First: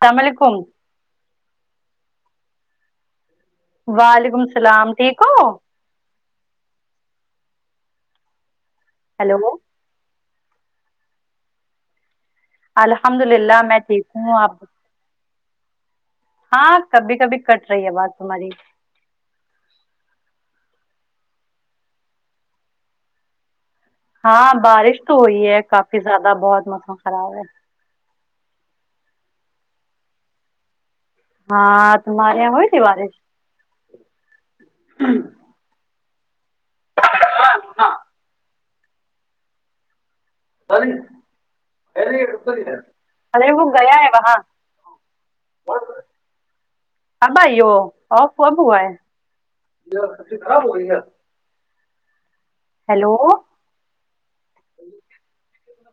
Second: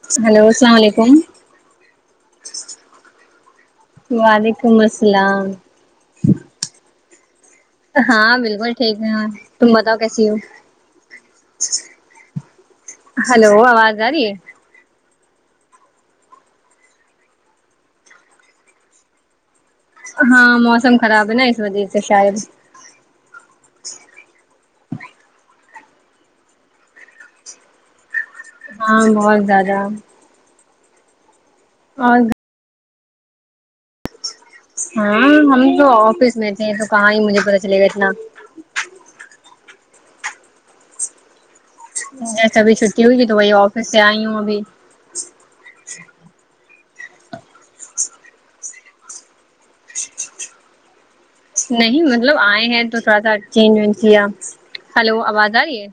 السلام ہیلو علیکم السلام علیکم وعلیکم السلام ٹھیک ہو ہاں بالکل ٹھیک ہے ہیلو تم بتاؤ کیسی ہو الحمد ہلو اللہ میں آواز ٹھیک آ رہی ہوں ہے آب ہاں کبھی کبھی کٹ رہی آواز تمہاری ہاں موسم خراب ہے نا اس وجہ سے شاید ہاں بارش تو ہوئی ہے کافی زیادہ بہت موسم خراب ہے ہاں بہت زیادہ ہاں اور تمہارے یہ ہوئی تھی بارش ہاں ہم تو آفس میں تھے تو کہاں ہی مجھے پتاہ چلے گا اتنا جیسے ابھی چھٹی ہوئیگی تو وہی ارے وہ آفس سے گیا ہے آئی ہوں وہاں ابھی اب ائی ہو اوف اب ہوا ہے نہیں مطلب آئے ہیں تو ہیلو تھوڑا سا چینج وینج کیا ہلو وہ آواز آ رہی ہے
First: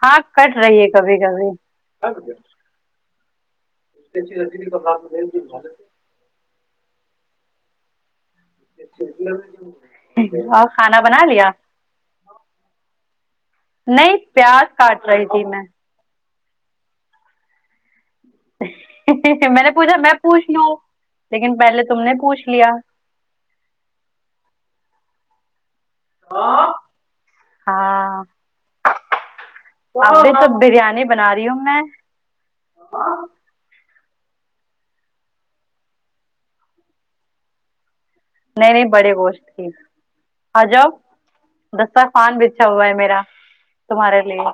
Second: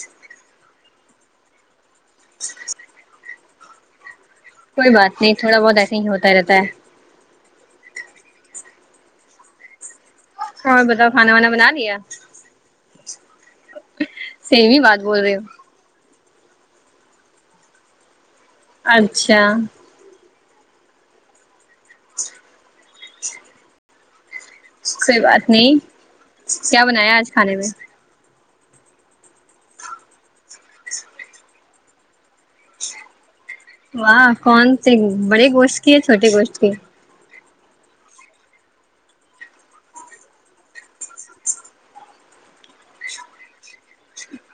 ہاں کٹ رہی ہے کبھی کبھی کاات کوئی بات نہیں تھوڑا بہت [unintelligible] ایسے ہوتا رہتا ہے اور کھانا بنا لیا نہیں پیاس سیمی بات کاٹ بول رہی رہے تھی ہو میں اچھا میں نے پوچھا میں پوچھ لوں لیکن پہلے تم نے پوچھ لیا کوئی بات نہیں کیا بنایا آج کھانے میں ایسے تو بریانی بنا رہی ہوں میں واہ کون سی بڑے گوشت کی یا چھوٹے گوشت کی نہیں نہیں بڑے گوشت کی آ جاؤ دسر خان بچھا ہوا ہے میرا تمہارے لیے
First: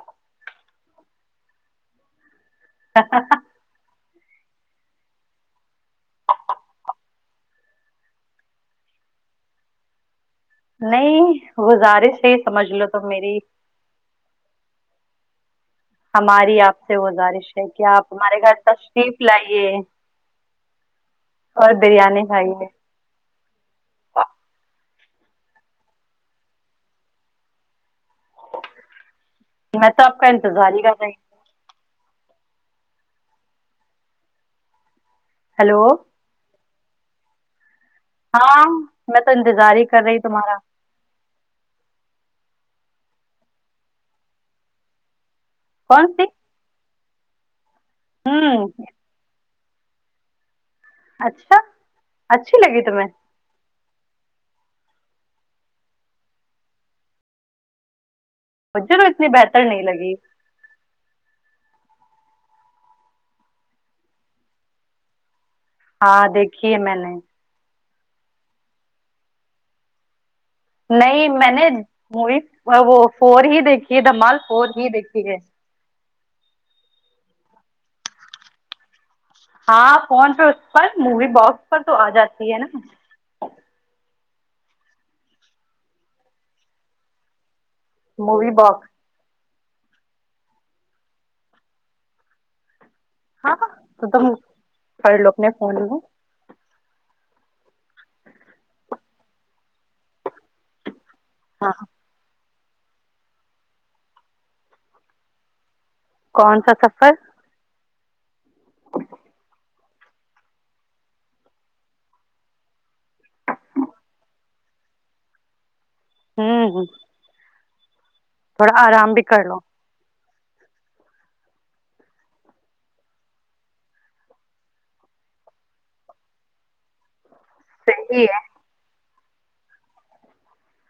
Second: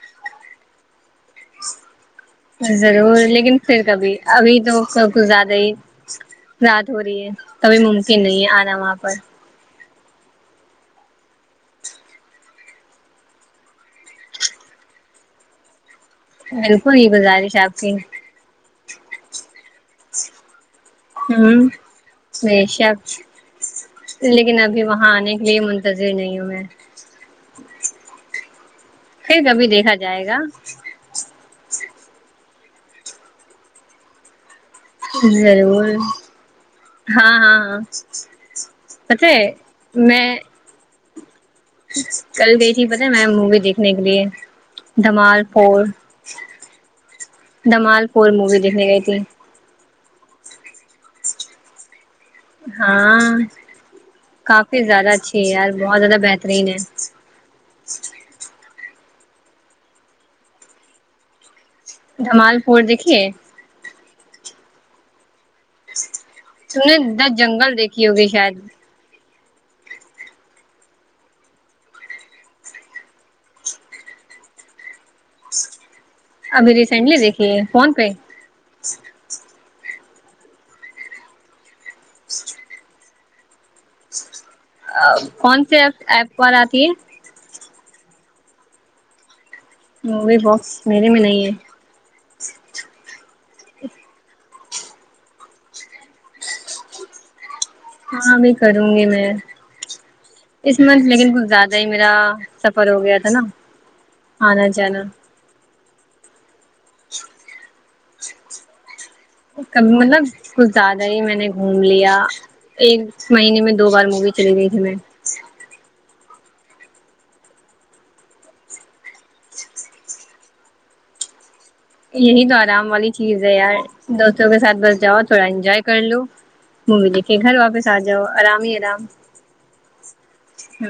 ضرور لیکن پھر کبھی ابھی تو سب کچھ زیادہ ہی رات ہو رہی ہے کبھی ممکن نہیں ہے آنا وہاں پر نہیں گزارش ہے سمجھ لو تم میری ہماری آپ سے بالکل یہ گزارش ہے کہ کی آپ ہمارے گھر تشریف لائیے ہوں اور بریانی کھائیے بیشک لیکن ابھی وہاں آنے کے لیے منتظر نہیں ہوں میں پھر کبھی میں دیکھا تو آپ جائے کا گا انتظار ہی کر رہی ہوں ہیلو ضرور ہاں ہاں ہاں ہاں میں پتہ تو ہے انتظار ہی کر رہی ہ میں تمہارا کل گئی تھی پت ہے میں مووی دیکھنے کے لیے دھمال فور کون سی دھمال فور مووی ہوں دیکھنے گئی تھی اچھا اچھی لگی تمہیں ہاں کافی زیادہ اچھی ہے یار بہت زیادہ بہترین ہے مجھے تو اتنی بہتر نہیں لگی دھمال فور دیکھیے ہاں دیکھ تم نے دہ جنگل دیکھی ہوگی شاید نہیں میں نے مووی وہ فور ہی دیکھی ہے دھمال فور ہی دیکھی ہے ابھی ریسینٹلی دیکھی ہے فون پہ ہاں فون پہ اس پر مووی باکس پر تو آ جاتی ہے نا کون سے ایپ پر آتی ہے مووی باکس مووی باکس میرے میں نہیں ہے ہاںاں تم سڑ لو نے فون ہاں بھی کروں گی میں اس منتھ لیکن کچھ ہاں زیادہ ہی میرا سفر ہو گیا تھا نا آنا جانا کون سا سفر مطلب کچھ زیادہ ہی میں نے گھوم لیا ایک مہینے میں دو بار مووی چلی گئی تھی میں ہوں ہ تھوڑا آرام بھی کر لو یہی تو آرام والی چیز ہے یار دوستوں کے ساتھ بس جاؤ تھوڑا انجوائے کر لو ممی دیکھے گھر واپس آ جاؤ صحیح ہے آرام ہی آرام ہ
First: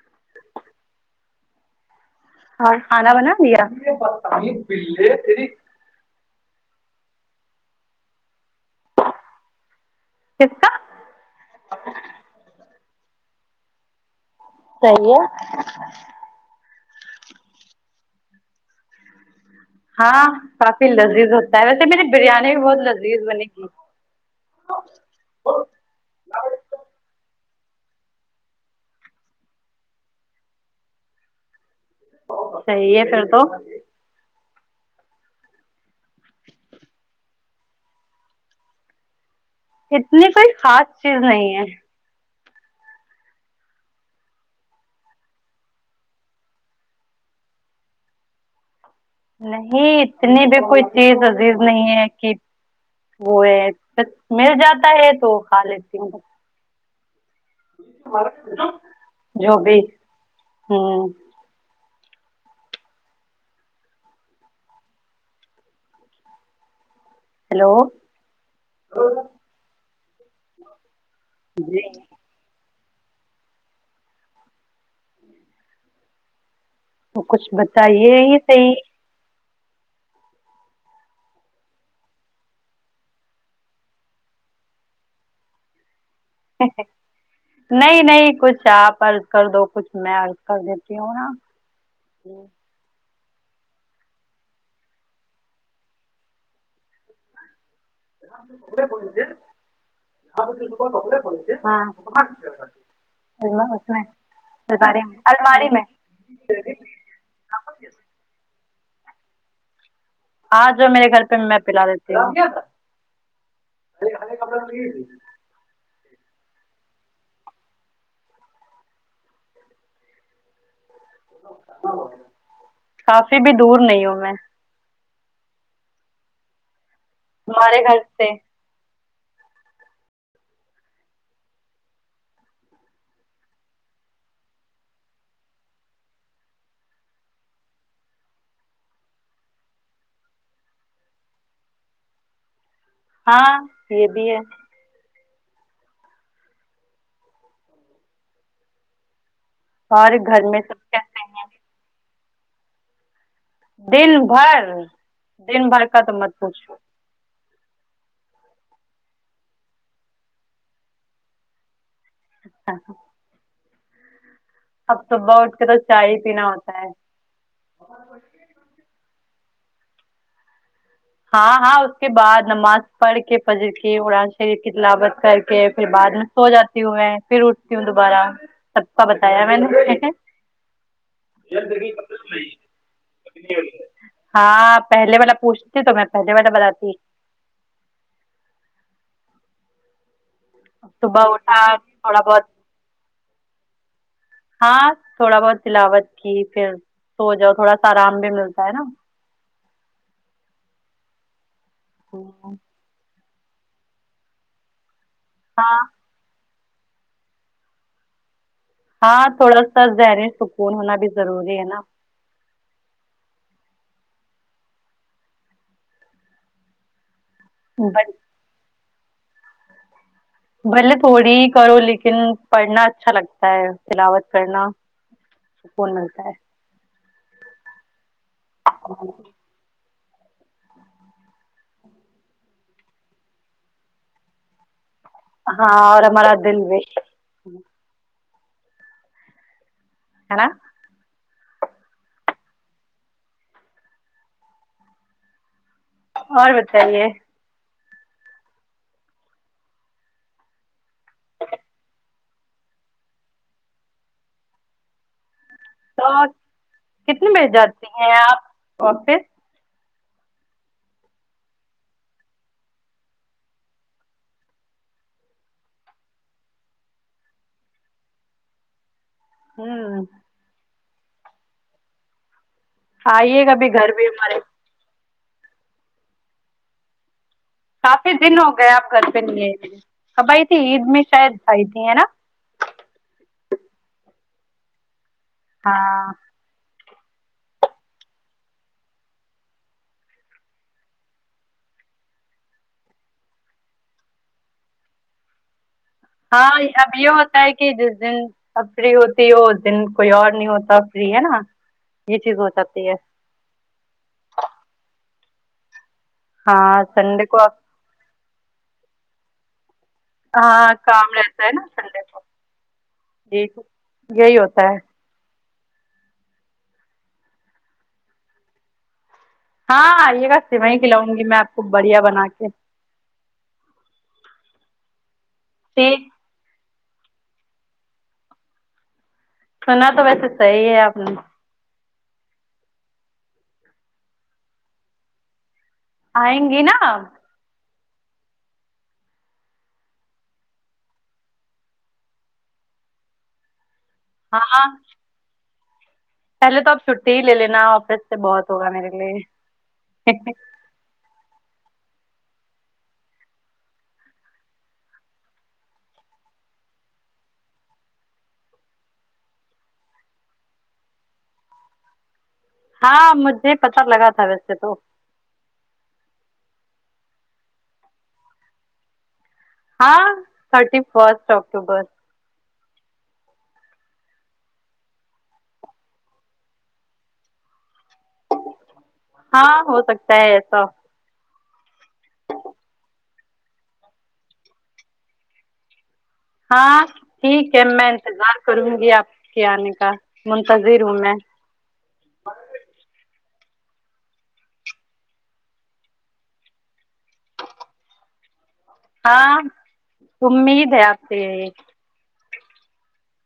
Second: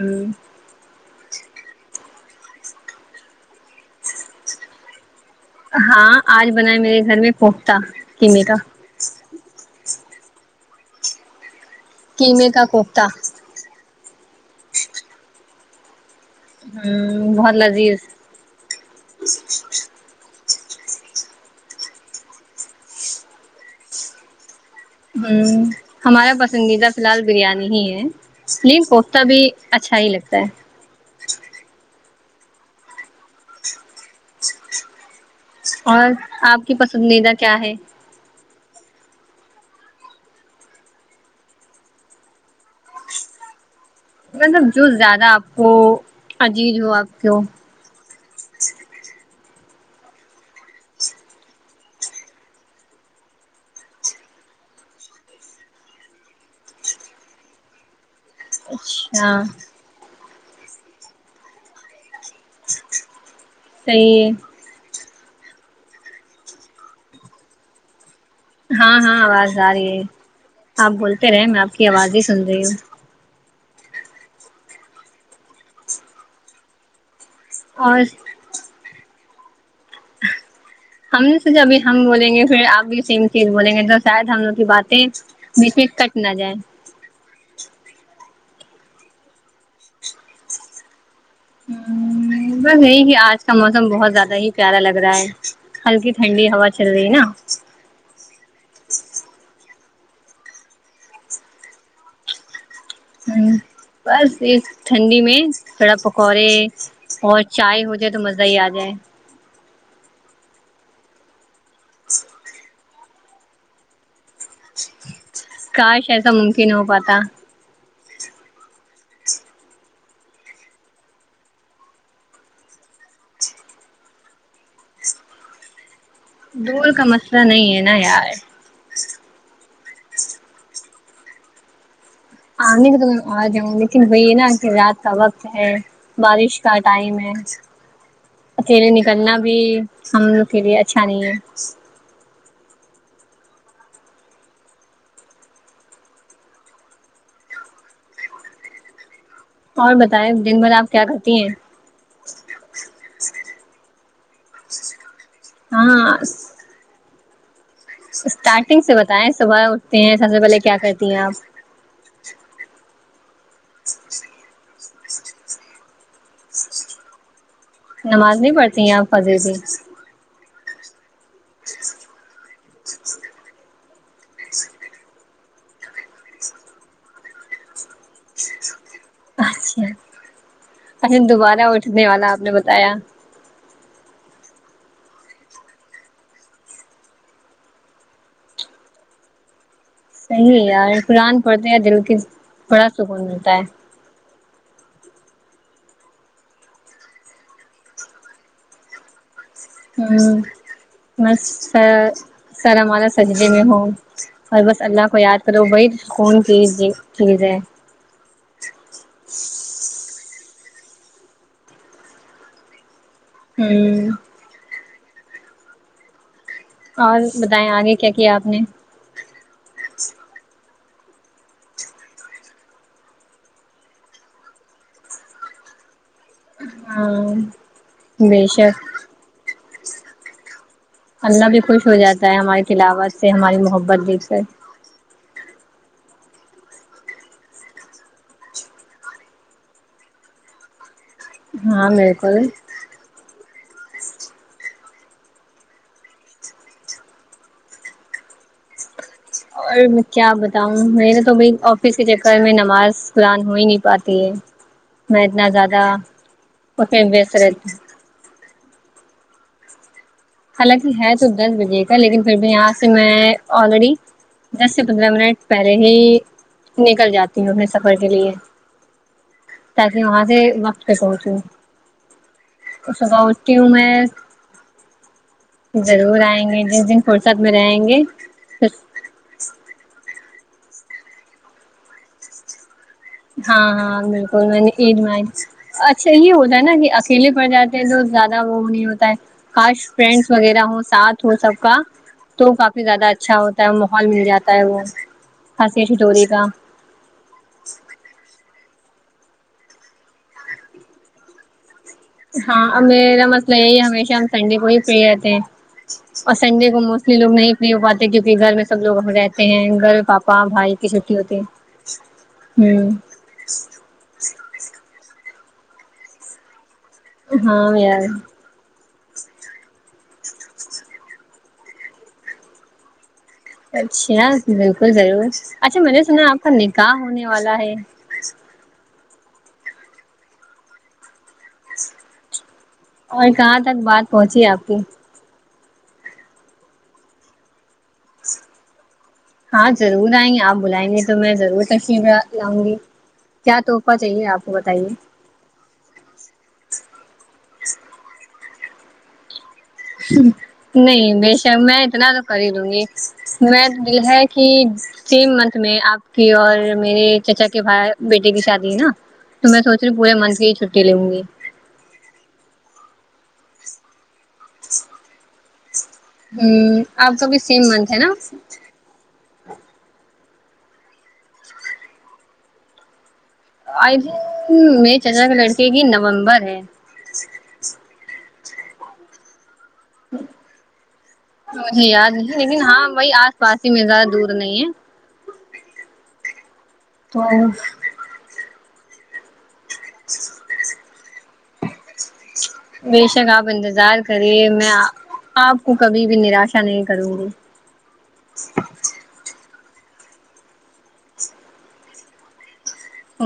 ہاں کھانا بنا م پےری ہاں آج بناائے میرے گھر میں پوختتا قمے کا کس کا قمے کا کوتتا صحیح ہے ہوں بہت لازی ہاں کافی لذیذ ہوتا ہے ویسے میں نے بریانی بھی بہت لذیذ بنی ت ہوں ہمارا پسندیدہ فی الحال بریانی ہی ہے ین کوختتا بھی اچھا ہی لگتا ہے صحیح ہے پھر تو اور آپ کی پسندیدہ کیا ہے اتنی کوئی خاص چیز نہیں ہے مطلب جو زیادہ آپ کو عجیز ہو آپ کو نہیں اتنی بھی کوئی چیز عزیز نہیں ہے کہ وہ ہے مل جاتا ہے تو کھا لیتی ہوں اچھا جو بھی ہوں صحیح ہے ہیلو ہاں ہاں آواز آ رہی ہے آپ بولتے رہے میں آپ جی کی آواز ہی سن رہی ہوں وہ کچھ اور بتائیے ہی صحی ہم نے سے ج ابھی ہم بولیں گے پھر آپ بھی سیم چیز بولیں گے تو شاید ہم لوگ کی باتیں م پ کٹنا جائے نہیں نہیں کچھ آپ ارض کر دو کچھ میں ارض کر دیتی ہوں نا ہ بس یہی کہ آج کا موسم بہت زیادہ ہی پیارا لگ رہا ہے ہلکی ٹھنڈی ہوا چل رہی ہے نا [inaudible] ہ اس میں بس اس ٹھنڈی میں بریڈ پکوڑے اور چائے ہو جائے تو مزہ ہی آ جائے آج میرے گھر پہ میں پلا دیتی ہوں کاش ایسا ممکن ہو پاتا کافی بھی دور نہیں ہوں میں دھول کا مثلا نہیں ہے ہمارے نا گھر یار سے آنے تو میں آ جاؤں لیکن وہی یہ نا کہ رات کا وقت ہے بارش کا ٹائم ہے اکیلے نکلنا بھی ہم لوگ کے لیے اچھا نہیں ہے ہاں یہ بھی ہے اور بتائیں گھر میں دن بھر سب آپ کیا کیسے کرتی ہیں دن بھر دن بھر کا تو ہاں مت پوچو اسٹارٹنگ سے بتائیں صبح اٹھتے ہیں سب سے پہلے کیا کرتی ہیں آپ اچھا اب صبح اٹھ کے تو چائے ہی پینا ہوتا ہے نماز نہیں پڑھتی ہیں آپ پضے بھی ہاں ہاں کے بعد نماز پڑھ کے پجر کے ارآن شریف کی تلاوت کر کے پھر بعد سو جاتی ہوں میں پھر اٹھتی ہوں دوبارہ سب کا بتایا میں نے اے دوبارہ اٹھنے والا آپ نے بتایا ہاں پہلے والا پوچھتی تو میں پہلے والا بتاتی صحیح یار صبح قرآن اٹھا پڑھتے دل کے تھوڑا بہت بڑا سکون ملتا ہے ہاں تھوڑا بہت تلاوٹ کی پھر سو جاؤ تھوڑا سا آرام بھی ملتا ہے نا ہ بس سر سر ہمارا خججے میں ہوں اور بس اللہ کو یاد کرو ہاں بڑی سکون کی چیز ہے ہاں تھوڑا سا ذہنی سکون ہونا بھی ضروری ہے نا ہمم اور بتائیں آگے بٹ کیا کیا آپ نے بھلے تھوڑی ہی کرو لیکن پڑھنا اچھا لگتا ہے تلاوت کرنا سکون ملتا ہے ہاں بے شک ہاں اللہ بھی خوش ہو جاتا ہے ہماری تلاوت سے ہماری محبت دل سے ہاں اور ہمارا دل بھی ہے نا ہاں بالکل اور بتائیے اور میں کیا بتاؤں میرے تو بھائی آفس کے چکر میں نماز قرآن ہو ہی نہیں پاتی ہے میں اتنا زیادہ اس ب [unintelligible] [unintelligible] ی رہتا ہے آپ آفس حالانکہ ہے تو دس بجے کا لیکن پھر بھی یہاں سے میں آلریڈی دس سے پندرہ منٹ پہلے ہی نکل جاتی ہوں اپنے سفر کے لیے تاکہ ہوں وہاں سے وقت پہ پہنچو صبح آئیے گا اٹھتی ہوں بھی میں گھر بھی ہمارے ضرور آئیں گے جس دن فرصت میں رہیں گے کافی دن ہو گئے آپ گھر کب آ ئی تھی عید میں شاید آئی تھی ہے نا ہاں ہاں بالکل میں نے عید میں آیی ہاں اچھا یہ ہے نا یہ اکیلے پڑ جاتے ہیں تو زیادہ وہ نہیں ہوتا ہے کاش فرینڈس وغیرہ ہو ساتھ ہو سب کا تو کافی زیادہ اچھا ہوتا ہے ماحول مل جاتا ہے وہ ہنسی ٹھٹوہلی کا ہاں اب یہ ہوتا ہے کہ جس دن اب فری ہوتی ہو اس دن کوئی اور نہیں ہوتا فری ہے نا یہ چیز ہو ہاں جاتی ہے میرا مطلب یہی ہمیشہ ہم سنڈے کو ہی فری رہتے ہیں اور سنڈے ہاں کو موسٹلی سنڈے لوگ کو نہیں فری ہو پاتے کیونکہ گھر میں سب لوگ رہتے ہیں گھر باپ ہاں بھائی کی کام چھوٹی ہوتی ہے یہی تو یہی ہوتا ہے ہاں یار ہاں آئیے گا سویاں کھلاؤں گی میں آپ کو بڑھیا بنا کے اچھا بالکل ضرور اچھا میں نے ٹھیک سنا ہے آپ کا نکاح ہونے والا ہے سنا تو ویسے صحیح ہے آپ نے اور کہاں تک بات پہنچی آپ کی آیں گیں نا آپ ہاں ضرور آئیں گے آپ بلائیں گے تو میں ضرور تشریف لاؤں گی کیا تحفہ چاہیے آپ کو ہاں بتائیے پہلے تو اب چھٹی ہی لے لینا آفس سے بہت ہوگا میرے لیے ہوں نہیں بے شک میں اتنا تو کر ہی دوں گی میں تو دل ہے کی سیم منتھ میں آپ کی اور میرے چچا کے بھ بیٹے کی شادی ہے نا تو میں سوچ رہی پورے منتھ کی ہی چھٹی لوں گی ہاں مجھے پتا لگا تھا ویسے تو ہ آپ کا بھی سیم منتھ ہے نا ہاں thirty first October I think میرے چچا کے لڑکے کی نومبر ہے ہاں ہو سکتا ہے ایسا مجھے یاد نہیں لیکن ہاں وہی آس پاس ہی میں زیادہ دور نہیں ہے ج [inaudible] ہاں ٹھیک ہے تو میں انتظار کروں گی آپ کے آنے کا منتظر ہوں میں بے شک آپ انتظار کریے میں آپ کو کبھی بھی نراشا نہیں کروں گی ہاں امید ہے آپ کے یہ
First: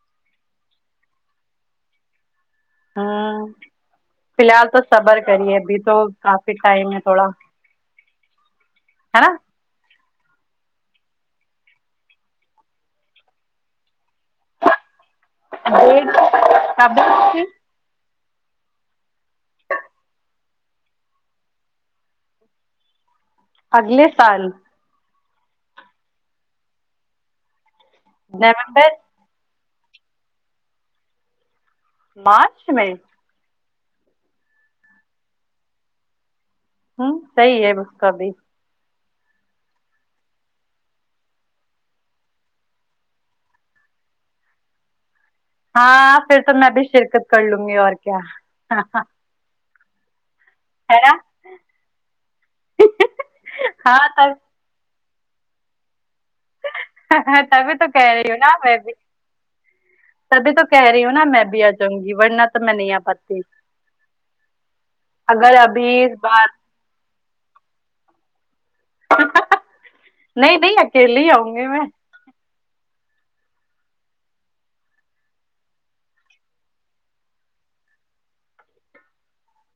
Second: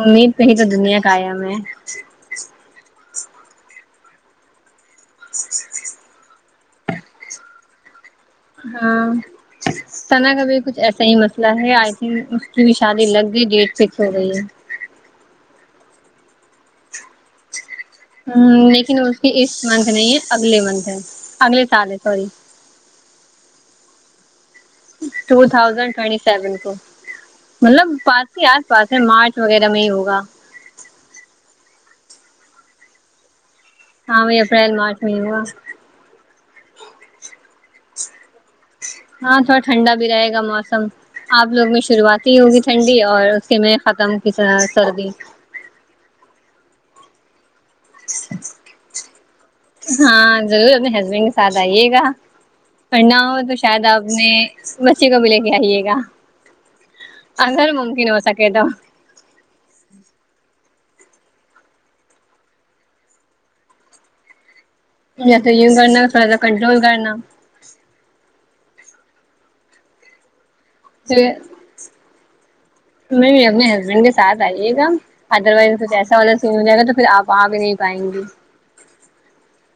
امید پہ ہی تو دنیا کا آیا میں ہوں فی الحال تو صبر کریے ابھی تو کافک ٹائم ہے تھوڑا ہاں ہے نا سثنا کا بھی کچھ ایسا ہی مسئلہ ہے آئی تھنک اس کی بھی شادی لگ گئی ڈیٹ فکس ہو گئی ہے ی کبے [unintelligible] ہ لیکن اس کی اس منتھ نہیں ہے اگلے منتھ ہے اگلے سال ہے سوری اگلے سال ٹو تھازینڈ ٹوینٹی سیون کو مطلب پس ہی آس نومبر پاس ہے مارچ وغیرہ میں ہی ہوگا مارچ میں ہ اپریل مارچ میں ہووا ہوں صحیح ہے اس کا بھی ہاں تھوڑا ٹھنڈا بھی رہے گا موسم آپ لوگ میں شروعات ہی ہوگی ٹھنڈی اور اس کے میں ختم کی سردی ہاں پھر تو میں ابھی شرکت کر لوں گی اور کیا ہاں ضرور اپنے نا ہسبینڈ کے ساتھ آئیے گا پڑھنا ہو تو شاید ہاں آپ نے تب بچی کو بھی لے کے آئیے گا تب اگر تو کہہ ممکن ہو رہی ہ نا سکے تو میں بھی تبھی تو کہہ رہی ہوں نا میں بھی آ جاؤں گی ورنہ تو میں نہیں آ پاتی ناقابل سماعت یا سا یہوم کرنا تھوڑا سا کنٹرول کرنا نہیں نہیں اکیلے ہی آؤں گی میں میں بھی اپنے ہسبینڈ کے ساتھ آئیے گا ادر وائز کچھ ایسا والا سین ہو جائے گا تو پھر آپ وہاں بھی نہیں پائیں گی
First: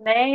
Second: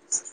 نہیں